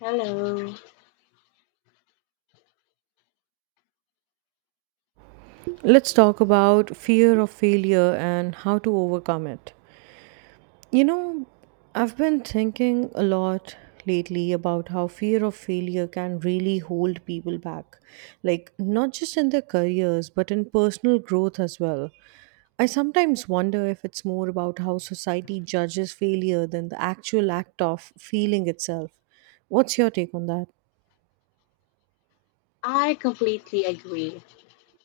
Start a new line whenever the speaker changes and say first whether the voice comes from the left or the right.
left: Hello.
right: Let's talk about fear of failure and how to overcome it. You know, I've been thinking a lot lately about how fear of failure can really hold people back, like not just in their careers, but in personal growth as well. I sometimes wonder if it's more about how society judges failure than the actual act of feeling itself. What's your take on that?
left: I completely agree.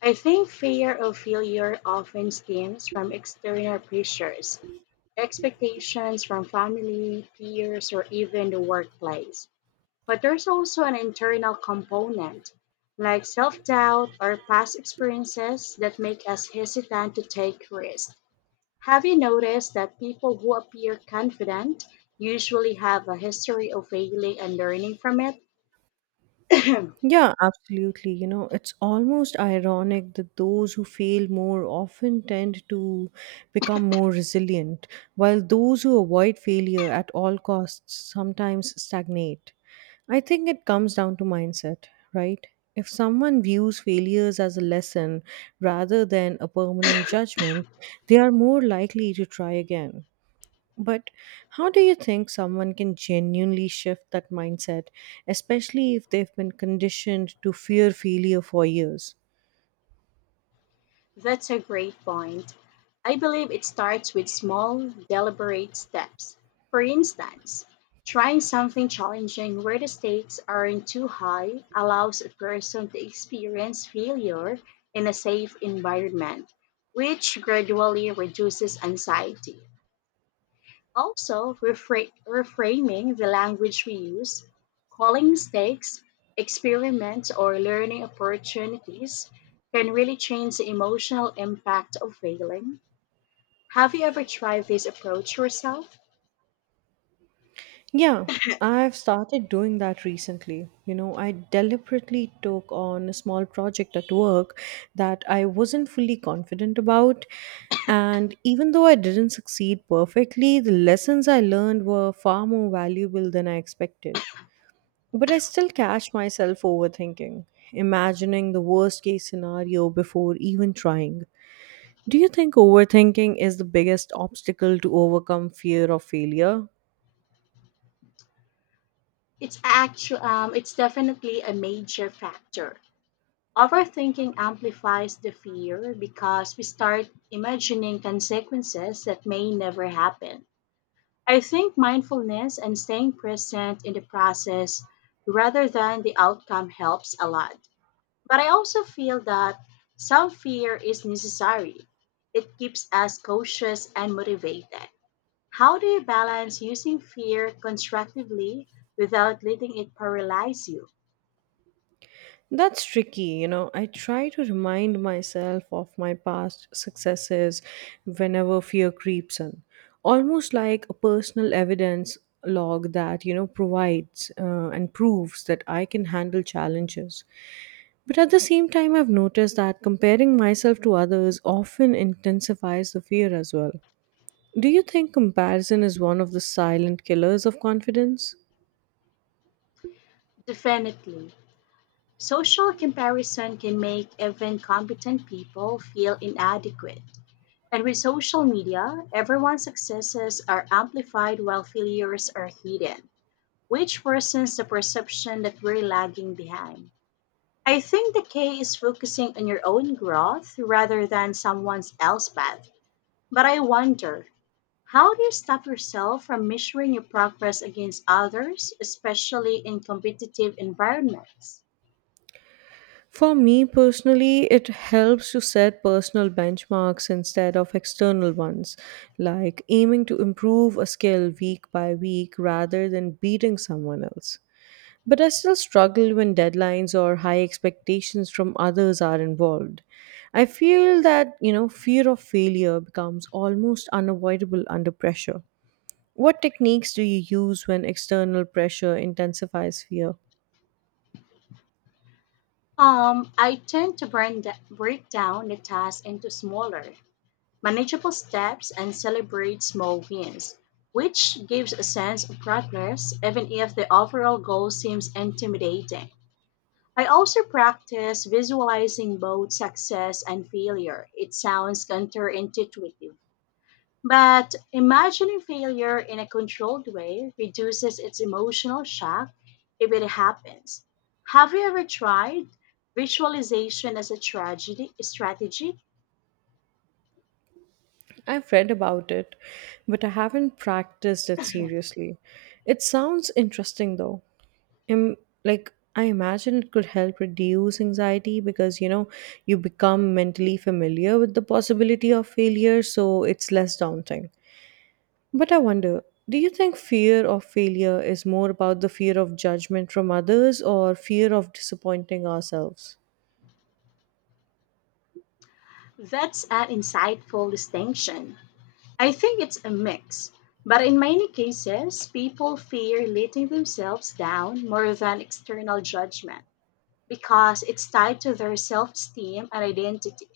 left: I think fear of failure often stems from external pressures, expectations from family, peers, or even the workplace. But there's also an internal component, like self doubt or past experiences, that make us hesitant to take risks. Have you noticed that people who appear confident usually have a history of failing and learning from it?
right: Yeah, absolutely. You know, it's almost ironic that those who fail more often tend to become more resilient, while those who avoid failure at all costs sometimes stagnate. I think it comes down to mindset, right? If someone views failures as a lesson rather than a permanent judgment, they are more likely to try again. But how do you think someone can genuinely shift that mindset, especially if they've been conditioned to fear failure for years?
left: That's a great point. I believe it starts with small, deliberate steps. For instance, trying something challenging where the stakes aren't too high allows a person to experience failure in a safe environment, which gradually reduces anxiety. Also, reframing the language we use, calling mistakes, experiments, or learning opportunities can really change the emotional impact of failing. Have you ever tried this approach yourself?
right: Yeah, I've started doing that recently. You know, I deliberately took on a small project at work that I wasn't fully confident about. And even though I didn't succeed perfectly, the lessons I learned were far more valuable than I expected. But I still catch myself overthinking, imagining the worst case scenario before even trying. Do you think overthinking is the biggest obstacle to overcome fear of failure?
left: It's definitely a major factor. Overthinking amplifies the fear because we start imagining consequences that may never happen. I think mindfulness and staying present in the process rather than the outcome helps a lot. But I also feel that some fear is necessary. It keeps us cautious and motivated. How do you balance using fear constructively without letting it paralyze you?
right: That's tricky, you know. I try to remind myself of my past successes whenever fear creeps in, almost like a personal evidence log that, you know, provides and proves that I can handle challenges. But at the same time, I've noticed that comparing myself to others often intensifies the fear as well. Do you think comparison is one of the silent killers of confidence?
left: Definitely. Social comparison can make even competent people feel inadequate. And with social media, everyone's successes are amplified while failures are hidden, which worsens the perception that we're lagging behind. I think the key is focusing on your own growth rather than someone else's path. But I wonder, how do you stop yourself from measuring your progress against others, especially in competitive environments?
right: For me personally, it helps to set personal benchmarks instead of external ones, like aiming to improve a skill week by week rather than beating someone else. But I still struggle when deadlines or high expectations from others are involved. I feel that, you know, fear of failure becomes almost unavoidable under pressure. What techniques do you use when external pressure intensifies fear?
left: I tend to break down the task into smaller, manageable steps, and celebrate small wins, which gives a sense of progress even if the overall goal seems intimidating. I also practice visualizing both success and failure. It sounds counterintuitive, but imagining failure in a controlled way reduces its emotional shock if it happens. Have you ever tried visualization as a tragedy strategy?
right: I've read about it, but I haven't practiced it seriously. It sounds interesting though. Im Like, I imagine it could help reduce anxiety because, you know, you become mentally familiar with the possibility of failure, so it's less daunting. But I wonder, do you think fear of failure is more about the fear of judgment from others or fear of disappointing ourselves?
left: That's an insightful distinction. I think it's a mix, but in many cases, people fear letting themselves down more than external judgment because it's tied to their self esteem and identity.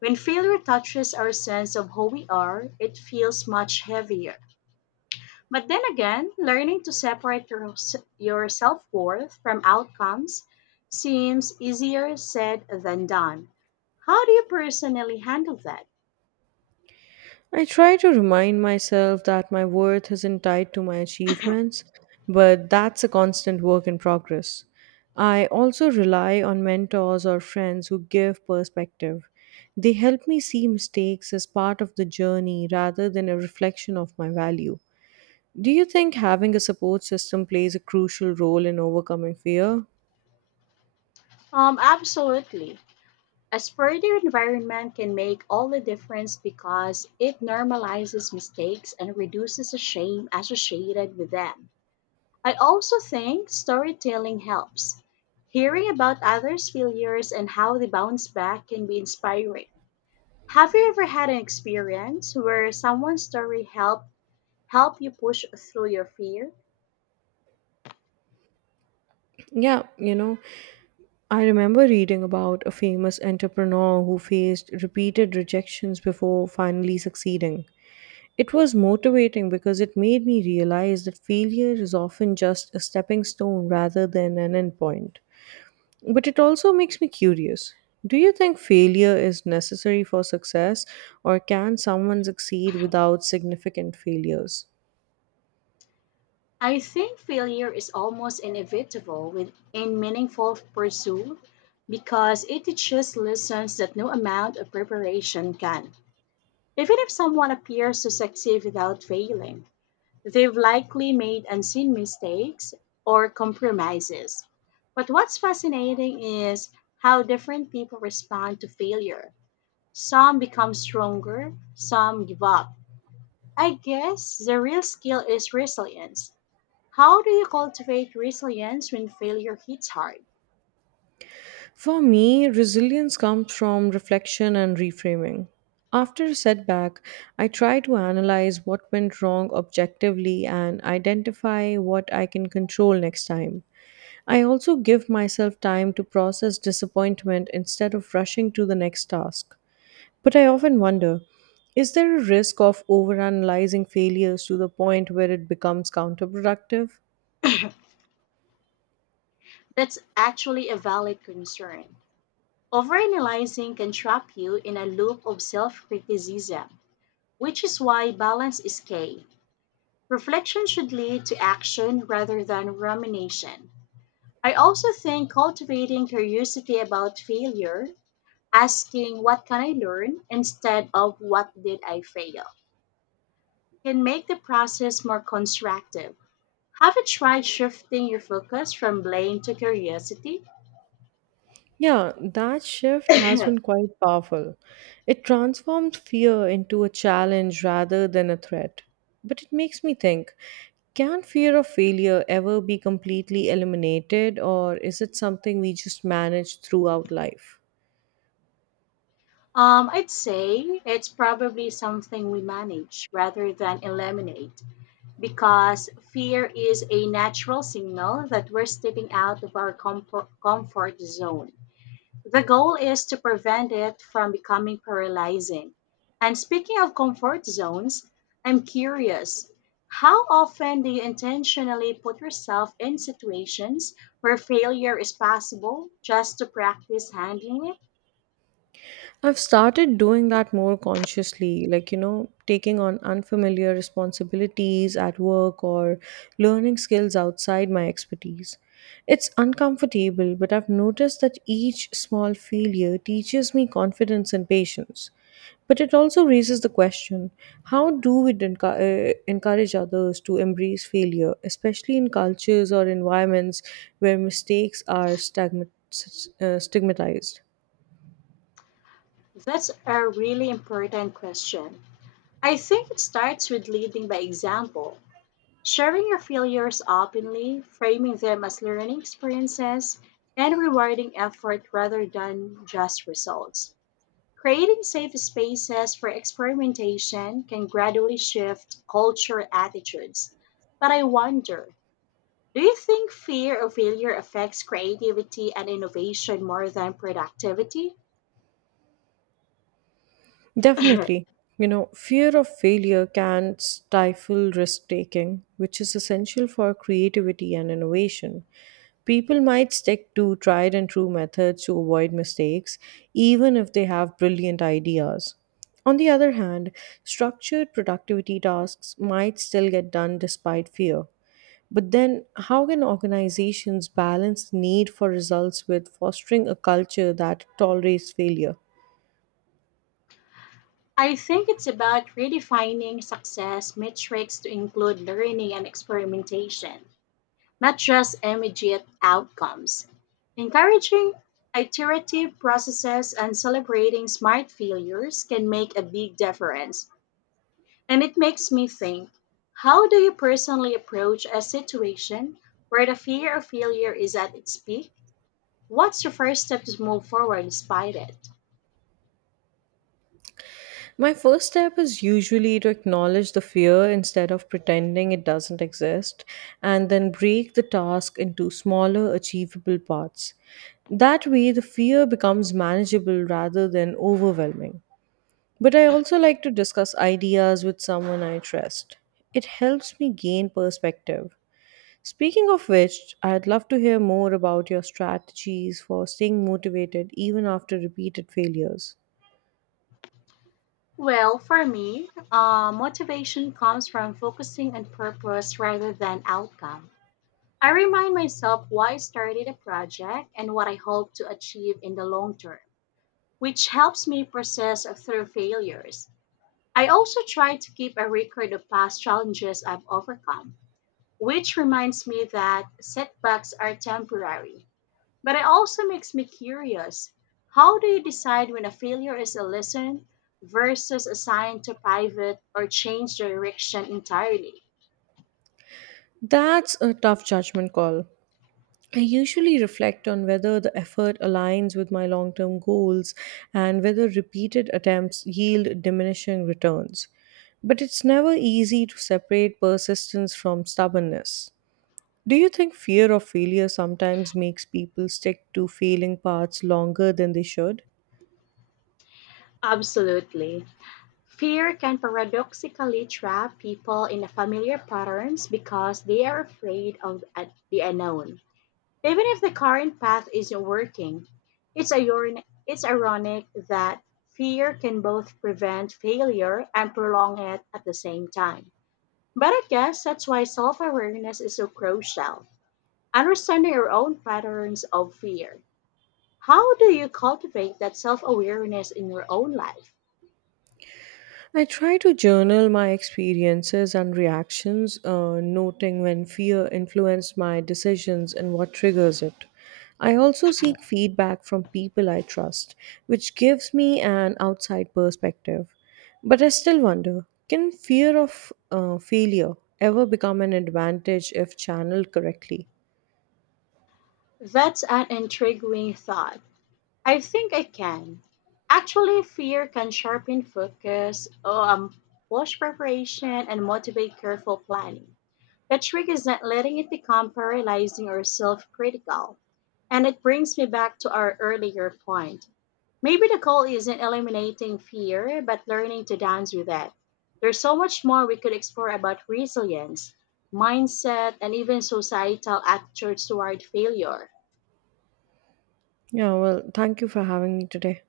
left: When failure touches our sense of who we are, it feels much heavier. But then again, learning to separate your self worth from outcomes seems easier said than done. How do you personally handle that?
right: I try to remind myself that my worth isn't tied to my achievements, but that's a constant work in progress. I also rely on mentors or friends who give perspective. They help me see mistakes as part of the journey rather than a reflection of my value. Do you think having a support system plays a crucial role in overcoming fear?
left: Absolutely. A sporty environment can make all the difference because it normalizes mistakes and reduces the shame associated with them. I also think storytelling helps. Hearing about others' failures and how they bounce back can be inspiring. Have you ever had an experience where someone's story help you push through your fear?
right: Yeah, you know, I remember reading about a famous entrepreneur who faced repeated rejections before finally succeeding. It was motivating because it made me realize that failure is often just a stepping stone rather than an endpoint. But it also makes me curious. Do you think failure is necessary for success, or can someone succeed without significant failures?
left: I think failure is almost inevitable in meaningful pursuit because it teaches lessons that no amount of preparation can. Even if someone appears to succeed without failing, they've likely made unseen mistakes or compromises. But what's fascinating is how different people respond to failure. Some become stronger, some give up. I guess the real skill is resilience. How do you cultivate resilience when failure hits hard?
right: For me, resilience comes from reflection and reframing. After a setback, I try to analyze what went wrong objectively and identify what I can control next time. I also give myself time to process disappointment instead of rushing to the next task. But I often wonder, is there a risk of overanalyzing failures to the point where it becomes counterproductive?
left: That's actually a valid concern. Overanalyzing can trap you in a loop of self criticism, which is why balance is key. Reflection should lead to action rather than rumination. I also think cultivating curiosity about failure, asking what can I learn instead of what did I fail, can make the process more constructive. Have you tried shifting your focus from blame to curiosity?
right: Yeah, that shift has
left: um,
right: been quite powerful. It transforms fear into a challenge rather than a threat. But it makes me think, can fear of failure ever be completely eliminated, or is it something we just manage throughout life?
left: I'd say it's probably something we manage rather than eliminate because fear is a natural signal that we're stepping out of our comfort zone. The goal is to prevent it from becoming paralyzing. And speaking of comfort zones, I'm curious, how often do you intentionally put yourself in situations where failure is possible just to practice handling it?
right: I've started doing that more consciously, like, you know, taking on unfamiliar responsibilities at work or learning skills outside my expertise. It's uncomfortable, but I've noticed that each small failure teaches me confidence and patience. But it also raises the question, how do we encourage others to embrace failure, especially in cultures or environments where mistakes are stigmatized?
left: That's a really important question. I think it starts with leading by example. Sharing your failures openly, framing them as learning experiences, and rewarding effort rather than just results. Creating safe spaces for experimentation can gradually shift cultural attitudes. But I wonder, do you think fear of failure affects creativity and innovation more than productivity?
right: Definitely. You know, fear of failure can stifle risk taking, which is essential for creativity and innovation. People might stick to tried and true methods to avoid mistakes, even if they have brilliant ideas. On the other hand, structured productivity tasks might still get done despite fear. But then, how can organizations balance need for results with fostering a culture that tolerates failure?
left: I think it's about redefining success metrics to include learning and experimentation, not just immediate outcomes. Encouraging iterative processes and celebrating smart failures can make a big difference. And it makes me think, how do you personally approach a situation where the fear of failure is at its peak? What's your first step to move forward despite it?
right: My first step is usually to acknowledge the fear instead of pretending it doesn't exist, and then break the task into smaller, achievable parts. That way, the fear becomes manageable rather than overwhelming. But I also like to discuss ideas with someone I trust. It helps me gain perspective. Speaking of which, I'd love to hear more about your strategies for staying motivated even after repeated failures.
left: Well, for me, motivation comes from focusing on purpose rather than outcome. I remind myself why I started a project and what I hope to achieve in the long term, which helps me process through failures. I also try to keep a record of past challenges I've overcome, which reminds me that setbacks are temporary. But it also makes me curious. How do you decide when a failure is a lesson versus a sign to pivot or change direction entirely?
right: That's a tough judgment call. I usually reflect on whether the effort aligns with my long term goals and whether repeated attempts yield diminishing returns. But it's never easy to separate persistence from stubbornness. Do you think fear of failure sometimes makes people stick to failing paths longer than they should?
left: Absolutely. Fear can paradoxically trap people in the familiar patterns because they are afraid of the unknown. Even if the current path isn't working, it's ironic that fear can both prevent failure and prolong it at the same time. But I guess that's why self awareness is so crucial. Understanding your own patterns of fear. How do you cultivate that self awareness in your own life?
right: I try to journal my experiences and reactions, noting when fear influenced my decisions and what triggers it. I also seek feedback from people I trust, which gives me an outside perspective. But I still wonder, can fear of failure ever become an advantage if channeled correctly?
left: That's an intriguing thought. I think I can. Actually, fear can sharpen focus, push preparation, and motivate careful planning. The trick is not letting it become paralyzing or self critical. And it brings me back to our earlier point. Maybe the goal isn't eliminating fear, but learning to dance with it. There's so much more we could explore about resilience, mindset, and even societal attitudes toward failure.
right: Yeah, well, thank you for having me today.